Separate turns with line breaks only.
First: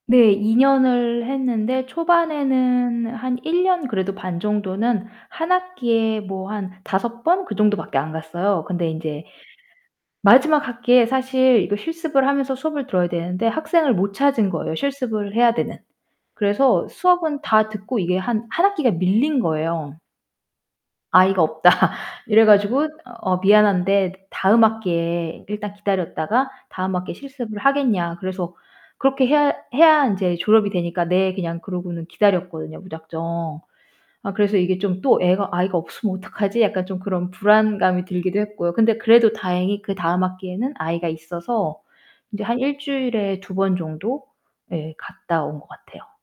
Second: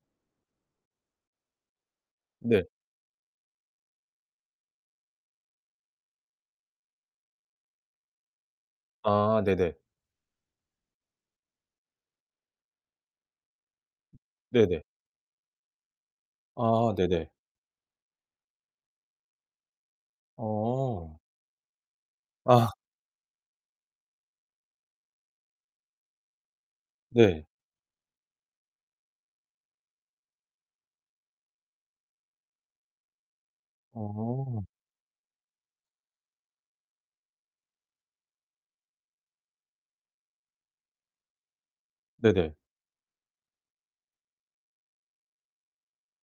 네, 2 년을 했는데
네.
초반에는 한 1 년 그래도 반 정도는 1 학기에 뭐 한 5 번 그 정도밖에 안 갔어요. 근데 인제
아, 네네.
마지막 학기에 사실 이거 실습을 하면서 수업을 들어야 되는데 학생을 못 찾은 거예요,
네네.
실습을 해야 되는. 그래서
아, 네네.
수업은 다 듣고 이게 한 1 학기가 밀린 거예요.
어.
"아이가 없다." 이래
아.
가지고 "어 미안한데 다음 학기에 일단 기다렸다가 다음 학기에
네.
실습을 하겠냐." 그래서 그렇게 해야 해야 인제 졸업이 되니까 "네." 그냥 그러고는 기다렸거든요, 무작정. 아 그래서
어.
이게 좀 또 애가 아이가 없으면 어떡하지 약간 좀 그런 불안감이 들기도 했고요. 근데 그래도 다행히 그다음 학기에는 아이가 있어서 인제
네네.
한 1 주일에 2 번 정도? 예, 갔다 온 것 같아요.